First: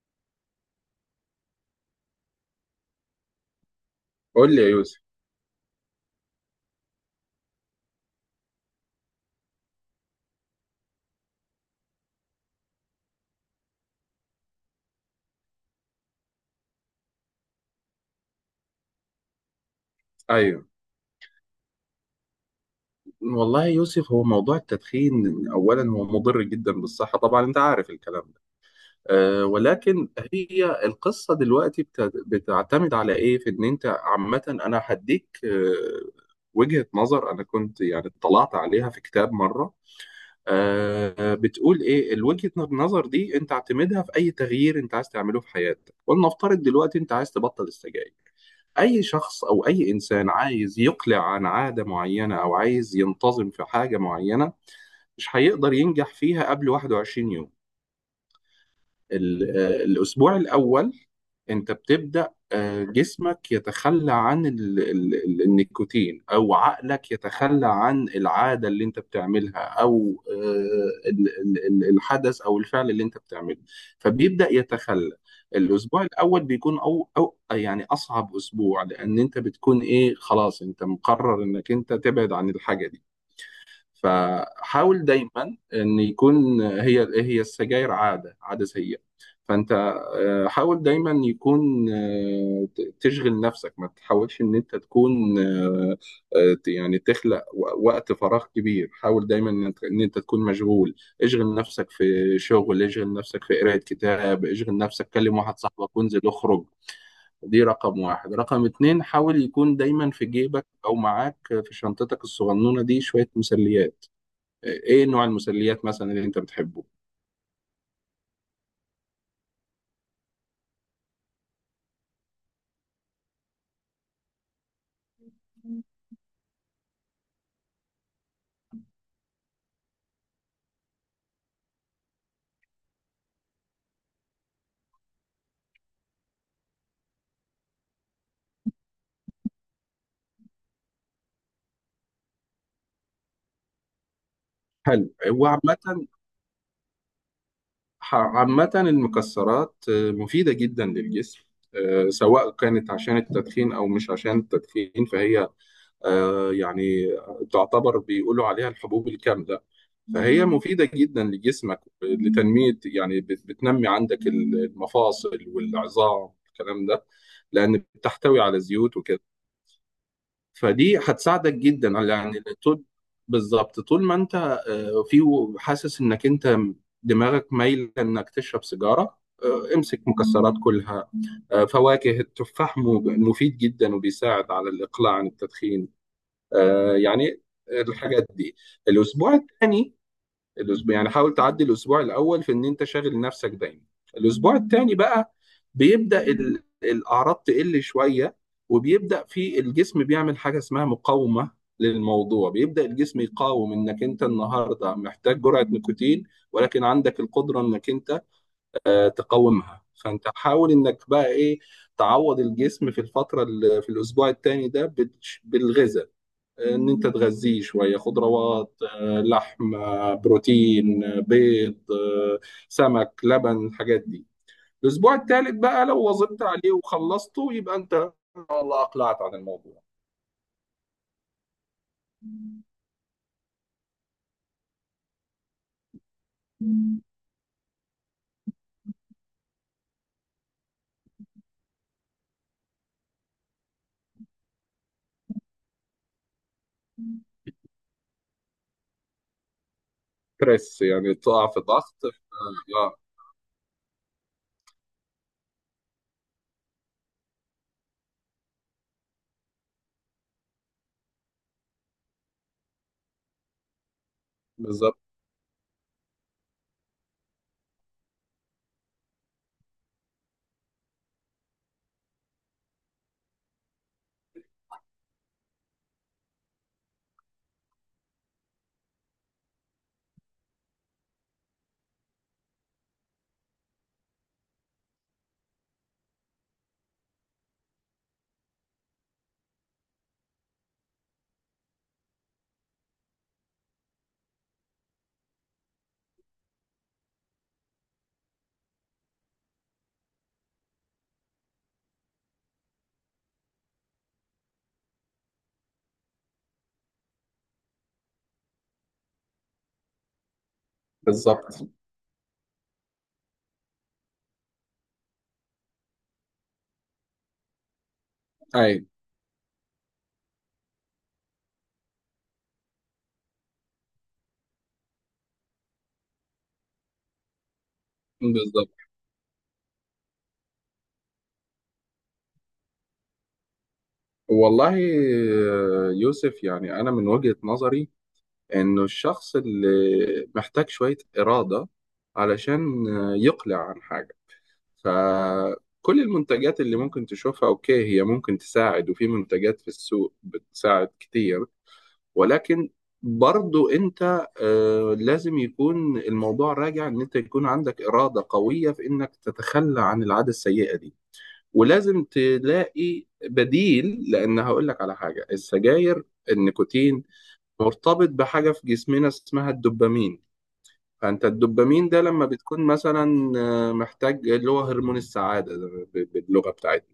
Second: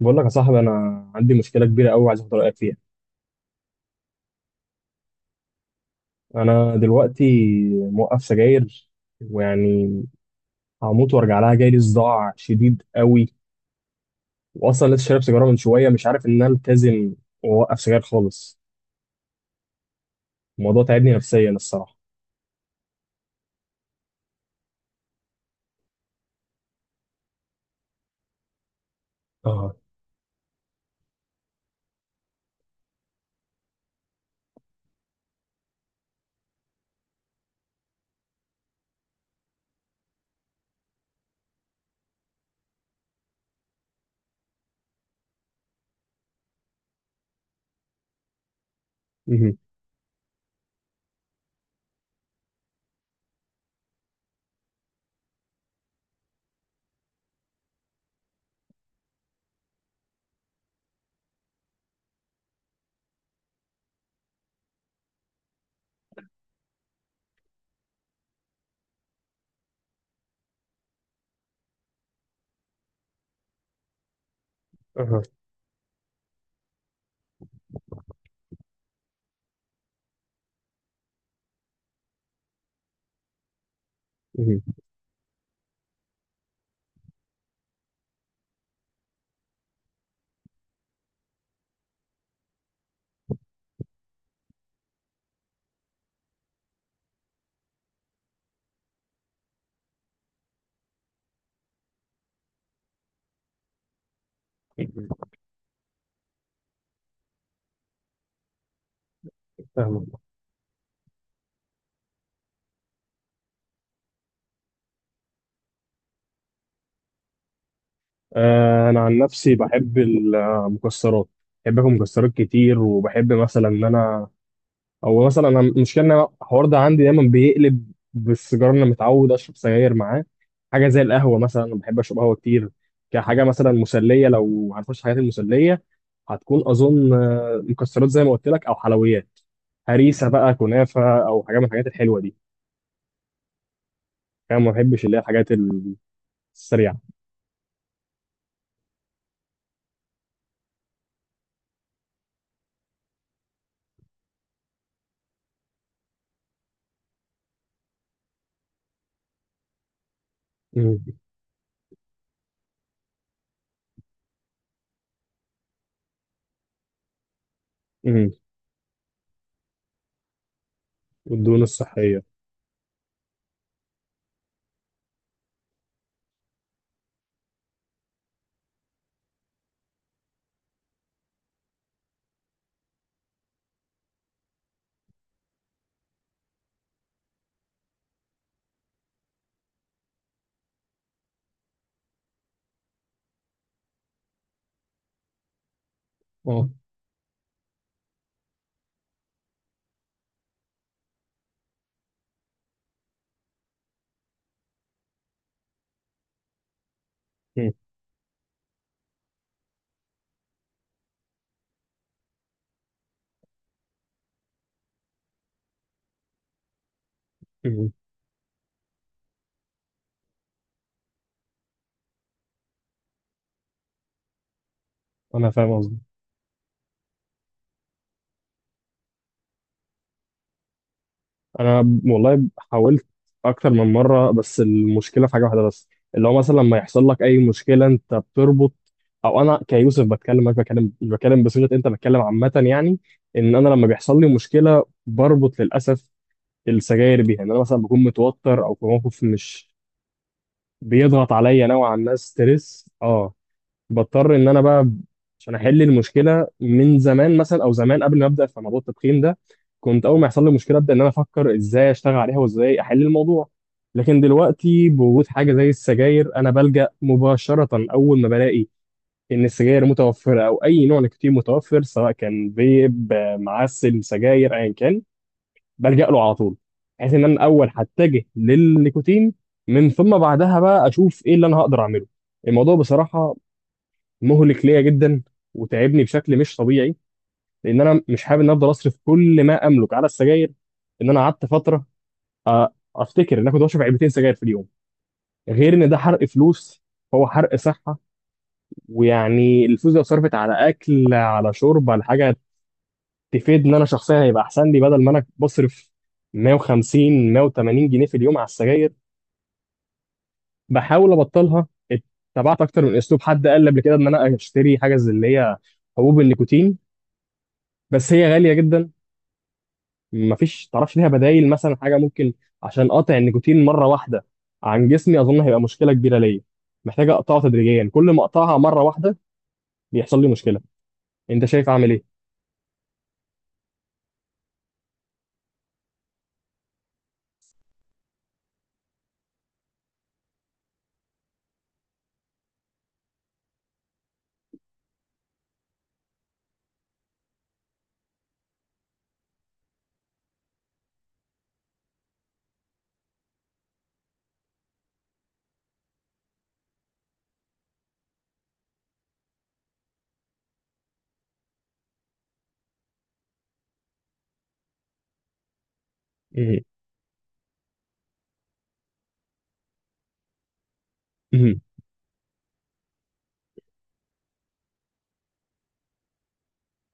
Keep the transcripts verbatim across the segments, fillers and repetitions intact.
بقول لك يا صاحبي، انا عندي مشكله كبيره قوي، عايز اخد رايك فيها. قول لي يا يوسف. انا دلوقتي موقف سجاير، ويعني هموت وارجع لها. جاي لي صداع شديد قوي، واصلا لسه شارب سيجاره من شويه. مش عارف ان انا التزم واوقف سجاير خالص. ايوه. الموضوع تعبني نفسيا الصراحه. والله يا يوسف، هو موضوع التدخين اولا هو مضر جدا بالصحه، طبعا انت عارف الكلام ده. أه اه. ولكن هي القصه دلوقتي بت- بتعتمد على ايه، في ان انت عامه انا هديك أه وجهه نظر انا كنت يعني اطلعت عليها في كتاب مره. أه بتقول ايه الوجهه النظر دي؟ انت اعتمدها في اي تغيير انت عايز تعمله في حياتك، ولنفترض دلوقتي انت عايز تبطل السجاير. أي شخص مهم. أو أي إنسان عايز يقلع عن عادة معينة أو عايز ينتظم في حاجة معينة مش هيقدر ينجح فيها قبل واحد وعشرين يوم. ال- آه، الأسبوع الأول انت بتبدأ آه، جسمك يتخلى عن ال ال ال النيكوتين، او عقلك يتخلى عن العادة اللي انت بتعملها، او آه، ال- ال- ال- الحدث او الفعل اللي انت بتعمله، فبيبدأ يتخلى. اه. الاسبوع الاول بيكون او او يعني اصعب اسبوع، لان انت بتكون ايه، خلاص انت مقرر انك انت تبعد عن الحاجة دي. مهم. فحاول دايما ان يكون هي هي السجاير عاده عاده سيئه. فانت آه، حاول دايما يكون آه، ت- تشغل نفسك، ما تحاولش ان انت تكون آه، آه، ت- يعني تخلق و- وقت فراغ كبير. حاول دايما ان انت إن أنت تكون مشغول. اشغل نفسك في شغل، اشغل نفسك في قراءة كتاب، اشغل مهم. نفسك، كلم واحد صاحبك وانزل اخرج. دي رقم واحد. رقم اتنين، حاول يكون دايما فاهمك. في جيبك او معاك في شنطتك الصغنونة دي شوية مسليات. ايه نوع المسليات مثلا اللي انت بتحبه؟ آه، انا عن نفسي بحب المكسرات. بحب اكل مكسرات كتير، وبحب مثلا ان انا، او مثلا انا المشكله ان أنا الحوار ده عندي دايما بيقلب بالسيجاره. انا متعود اشرب سجاير معاه حاجه زي القهوه. مثلا انا بحب اشرب قهوه كتير كحاجه مثلا مسليه. لو هنخش حاجات المسليه، هتكون اظن آه، مكسرات زي ما قلت لك، او حلويات. هريسه بقى، كنافه، او حاجه من الحاجات الحلوه دي. انا ما بحبش حلو. اللي هي الحاجات وعامة، السريعه. ح- عامة المكسرات آه، مفيدة جدا للجسم، آه، سواء كانت عشان التدخين او مش عشان التدخين، فهي آه، يعني تعتبر، بيقولوا عليها الحبوب الكاملة، فهي مفيدة امم. جدا لجسمك لتنمية، يعني بت- بتنمي عندك المفاصل والعظام الكلام ده، لأن امم. بتحتوي على زيوت وكده، فدي هتساعدك والدهون جدا على الصحيه. يعني طول. بالظبط. طول ما انت آه، في حاسس انك انت دماغك مايل انك تشرب سيجاره، آه، امسك مكسرات، كلها آه، فواكه. التفاح مو- مفيد جدا وبيساعد على الاقلاع عن التدخين. آه، يعني الحاجات دي. الاسبوع الثاني، الاسبوع، يعني حاول تعدي الاسبوع الاول في ان انت شاغل نفسك دايما. الاسبوع الثاني بقى بيبدا ال- اه. الاعراض تقل شويه، وبيبدا في الجسم بيعمل حاجه اسمها مقاومه للموضوع. بيبدا الجسم يقاوم انك انت النهارده محتاج جرعه نيكوتين، ولكن عندك القدره امم. انك انت آه، تقاومها. فانت حاول انك بقى ايه تعوض الجسم في الفتره اللي في الاسبوع الثاني ده بالش- بالغذاء، ان انت تغذيه امم. شويه خضروات آه، لحم آه، بروتين آه، بيض آه، سمك لبن الحاجات دي. الاسبوع انا الثالث بقى فاهم. لو واظبت عليه وخلصته يبقى انت والله اقلعت عن الموضوع. انا والله حاولت اكتر من مره. بس المشكله في حاجه واحده بس، اللي هو مثلا لما يحصل لك اي مشكله انت بتربط، او انا كيوسف بتكلم، مش بكلم، مش بتكلم بصيغه انت بتكلم عامه. يعني ان انا لما بيحصل لي مشكله بربط للاسف السجاير بيها. ان انا مثلا بكون متوتر او في موقف مش بريس يعني بيضغط تقع في عليا ضغط نوعا ما، ستريس. اه آه، اه، بضطر ان انا بقى عشان احل المشكله. من زمان مثلا، او زمان قبل ما ابدا في موضوع التدخين ده، كنت اول ما يحصل لي مشكله ابدا ان انا افكر ازاي اشتغل عليها وازاي احل الموضوع. لكن دلوقتي بالظبط. بوجود حاجه زي السجاير، انا بلجأ مباشره. اول ما بلاقي ان السجاير متوفره او اي نوع نيكوتين متوفر، سواء كان فيب، آه، معسل، سجاير، ايا كان، بلجأ له على طول. بحيث ان انا اول هتجه للنيكوتين، من ثم بعدها بقى اشوف ايه اللي انا هقدر اعمله. الموضوع بصراحه مهلك ليا جدا، وتعبني بشكل مش طبيعي. لان انا مش حابب ان افضل اصرف كل ما املك على السجاير. ان انا قعدت فتره، أ- افتكر ان انا كنت بشرب علبتين سجاير في اليوم. غير ان ده حرق فلوس، هو حرق صحه. ويعني الفلوس دي لو صرفت على اكل، على شرب، على حاجه تفيد، ان انا شخصيا هيبقى احسن لي. بدل ما انا بصرف ميه وخمسين مئة وثمانين جنيه في اليوم على السجاير، بحاول بالظبط، ابطلها. اتبعت اكتر من اسلوب. حد قال لي قبل كده ان انا اشتري حاجه زي اللي هي حبوب النيكوتين، بس هي غاليه اي جدا. مفيش تعرفش ليها بدايل، مثلا حاجه ممكن عشان اقطع النيكوتين مره واحده عن جسمي؟ اظن هيبقى مشكله كبيره ليا. محتاجه اقطعه تدريجيا. كل ما اقطعها بالظبط. مره واحده بيحصل لي مشكله. انت شايف اعمل ايه؟ والله آه، يوسف، يعني انا من وجهة نظري انه الشخص اللي محتاج شوية إرادة علشان آه، يقلع عن حاجة، فكل المنتجات اللي ممكن تشوفها اوكي هي ممكن تساعد، وفي منتجات في السوق بتساعد كتير، ولكن برضو انت آه، لازم يكون الموضوع راجع ان انت يكون عندك إرادة قوية في انك تتخلى عن العادة السيئة دي، ولازم تلاقي بديل. لان هقول لك على حاجة، السجاير مهم. النيكوتين مرتبط بحاجة في جسمنا اسمها الدوبامين، فانت مهم. الدوبامين ده لما بتكون مثلا آه، محتاج اللي هو هرمون السعاده ده ب- باللغه بتاعتنا.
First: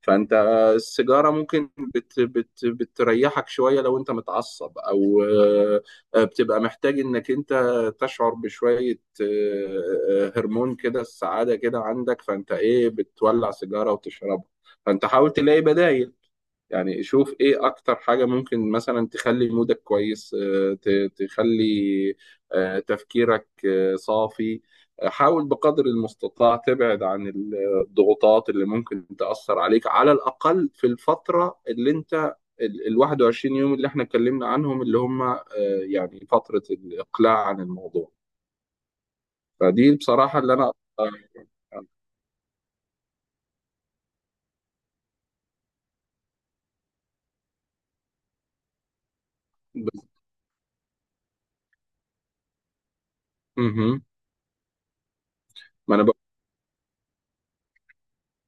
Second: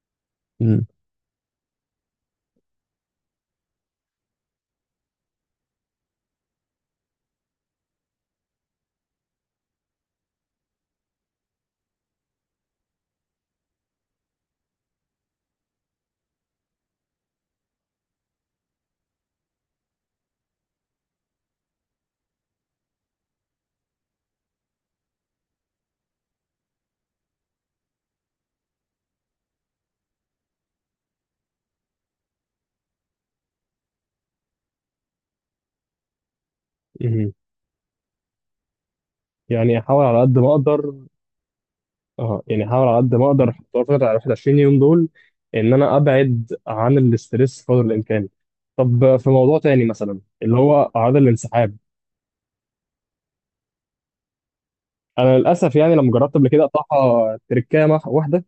فانت آه، مهم. السيجاره ممكن بت بت بتريحك شويه لو انت متعصب، او آه، آه، بتبقى محتاج انك انت تشعر بشويه آه، آه، هرمون كده السعاده كده عندك، فانت ايه بتولع سيجاره وتشربها. فانت حاول تلاقي بدائل. يعني شوف ايه اكتر حاجة ممكن مثلا تخلي مودك كويس، آه، ت- تخلي آه، تفكيرك آه، صافي. آه، حاول بقدر المستطاع تبعد عن ال- الضغوطات اللي ممكن تأثر عليك، على الأقل في الفترة اللي انت ال ال واحد وعشرين يوم اللي احنا اتكلمنا عنهم اللي هم آه، يعني فترة مهم. الإقلاع عن الموضوع. يعني فدي احاول على قد بصراحة ما اللي انا اقدر. آه، اه، يعني احاول على قد ما اقدر في الفتره ال واحد وعشرين يوم دول ان انا ابعد عن الاسترس قدر الامكان. طب، في موضوع تاني بز- مثلا، اللي هو اعراض الانسحاب. مهم. انا للاسف يعني ما انا لما بقول جربت قبل كده اقطعها تركامه واحده،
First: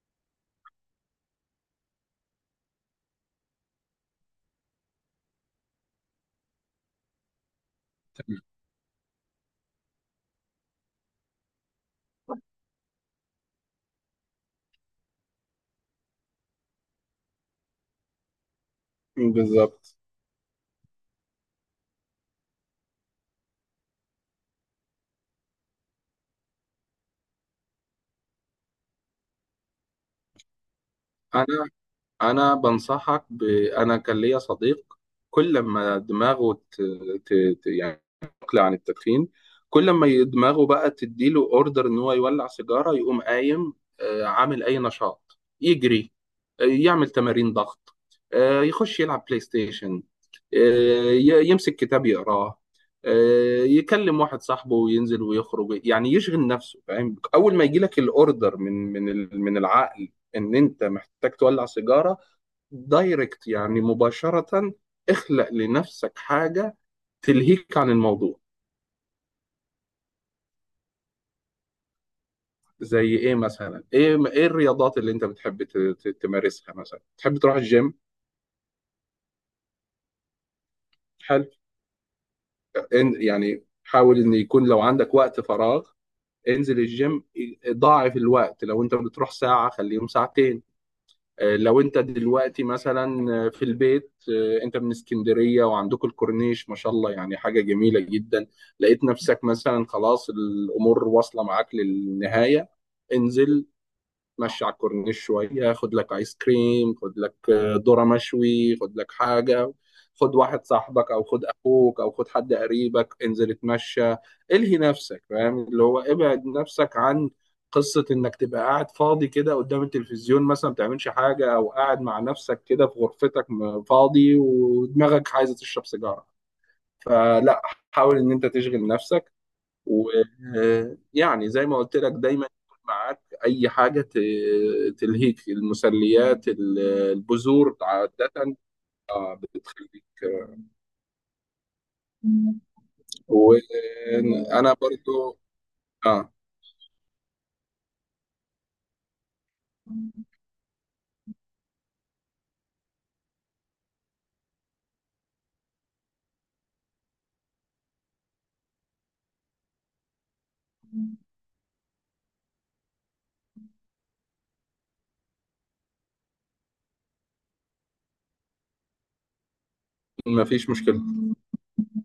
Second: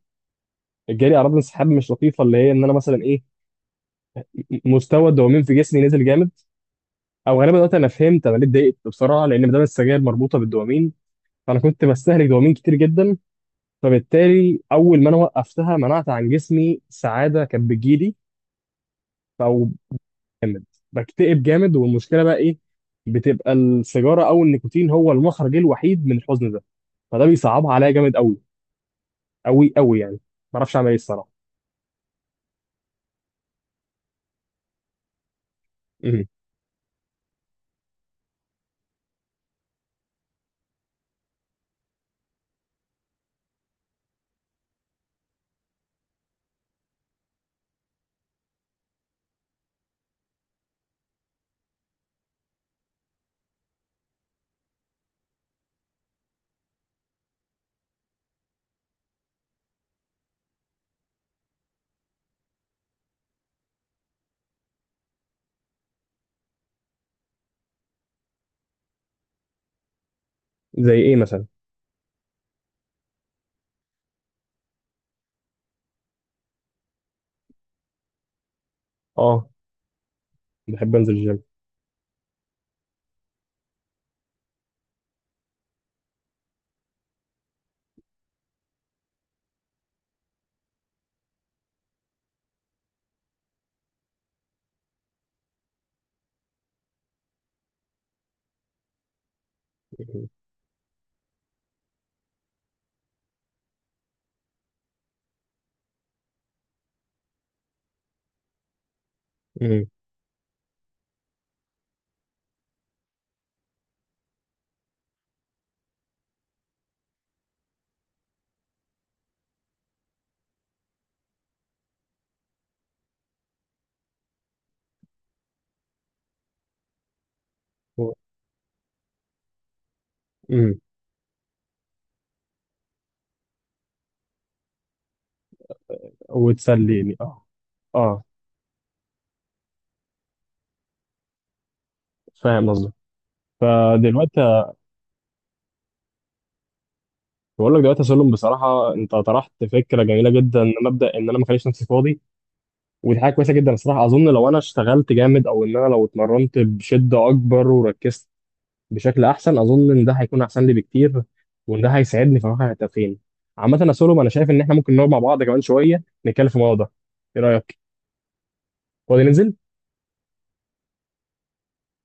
جالي اعراض انسحاب مش لطيفه. اللي هي ان انا مثلا ايه، مستوى الدوبامين في جسمي نزل جامد. او غالبا دلوقتي انا فهمت انا ليه اتضايقت بسرعه، لان ما دام السجاير مربوطه بالدوبامين، فانا كنت بستهلك دوبامين كتير جدا. فبالتالي اول ما انا وقفتها، منعت عن جسمي سعاده كانت بتجيلي. او بالظبط. جامد، بكتئب جامد. والمشكله بقى ايه، بتبقى السيجاره او النيكوتين هو المخرج الوحيد من الحزن ده. فده بيصعبها عليا جامد قوي، قوي قوي يعني. ما اعرفش اعمل ايه الصراحه. انا انا بنصحك ب... انا كان ليا صديق كل ما مم. دماغه ت... ت... ت... يعني تقلع عن التدخين، كل ما ي- دماغه بقى تديله اوردر ان هو يولع سيجاره، يقوم قايم آه، عامل اي نشاط، يجري آه، يعمل تمارين ضغط، آه، يخش يلعب بلاي ستيشن، آه، ي- يمسك كتاب يقراه، آه، يكلم واحد صاحبه وينزل ويخرج، يعني يشغل نفسه، فاهم؟ اول ما يجي لك الاوردر من من ال- من العقل ان انت محتاج تولع سيجاره، دايركت يعني مباشره اخلق لنفسك حاجه تلهيك عن الموضوع. زي ايه مثلا؟ زي ايه مثلا؟ ايه ايه الرياضات اللي انت بتحب ت- ت- تمارسها، مثلا تحب تروح الجيم؟ اه، بحب انزل الجيم. حلو. إن- يعني حاول ان يكون لو عندك وقت فراغ انزل الجيم، ضاعف الوقت لو انت بتروح ساعه خليهم ساعتين. آه، لو انت دلوقتي مثلا آه، في البيت، آه، انت من اسكندرية وعندكم الكورنيش ما شاء الله، يعني حاجة جميلة جدا. لقيت نفسك مثلا خلاص الامور واصلة معاك للنهاية، انزل، اتمشى على الكورنيش شويه، خد لك ايس كريم، خد لك آه، ذره مشوي، خد لك حاجه، مم. خد واحد صاحبك او خد اخوك او خد حد قريبك، انزل اتمشى، الهي نفسك. فاهم، اللي هو ابعد نفسك عن قصه انك تبقى قاعد فاضي كده قدام التلفزيون مثلا ما بتعملش حاجه، او قاعد مع نفسك كده في غرفتك م- فاضي ودماغك عايزه تشرب سيجاره. فلا، و... حاول ان انت تشغل نفسك، مم. ويعني زي ما قلت لك دايما يكون معاك اي حاجه ت- تلهيك، المسليات ال- وتسليني اه. البذور اه، عاده بتخليك. فاهم قصدك. آه، دلوقتي وانا برضو. اه، بقول لك دلوقتي يا سلم، بصراحه انت طرحت فكره جميله جدا، ان مبدا ان انا ما اخليش نفسي فاضي. ودي حاجه كويسه جدا الصراحه. اظن لو انا اشتغلت جامد، او ان انا لو اتمرنت بشده اكبر وركزت بشكل احسن، اظن ان ده هيكون احسن لي بكتير، وان ده هيساعدني في واقع التدخين. عامه يا سلم، انا شايف ان احنا ممكن نقعد مع بعض كمان شويه نتكلم في الموضوع ده. ايه رايك؟ فاضي ننزل؟ ما فيش مشكله،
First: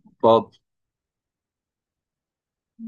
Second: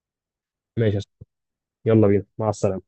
اتفضل. ماشي يا سلم. يلا بينا، مع السلامه.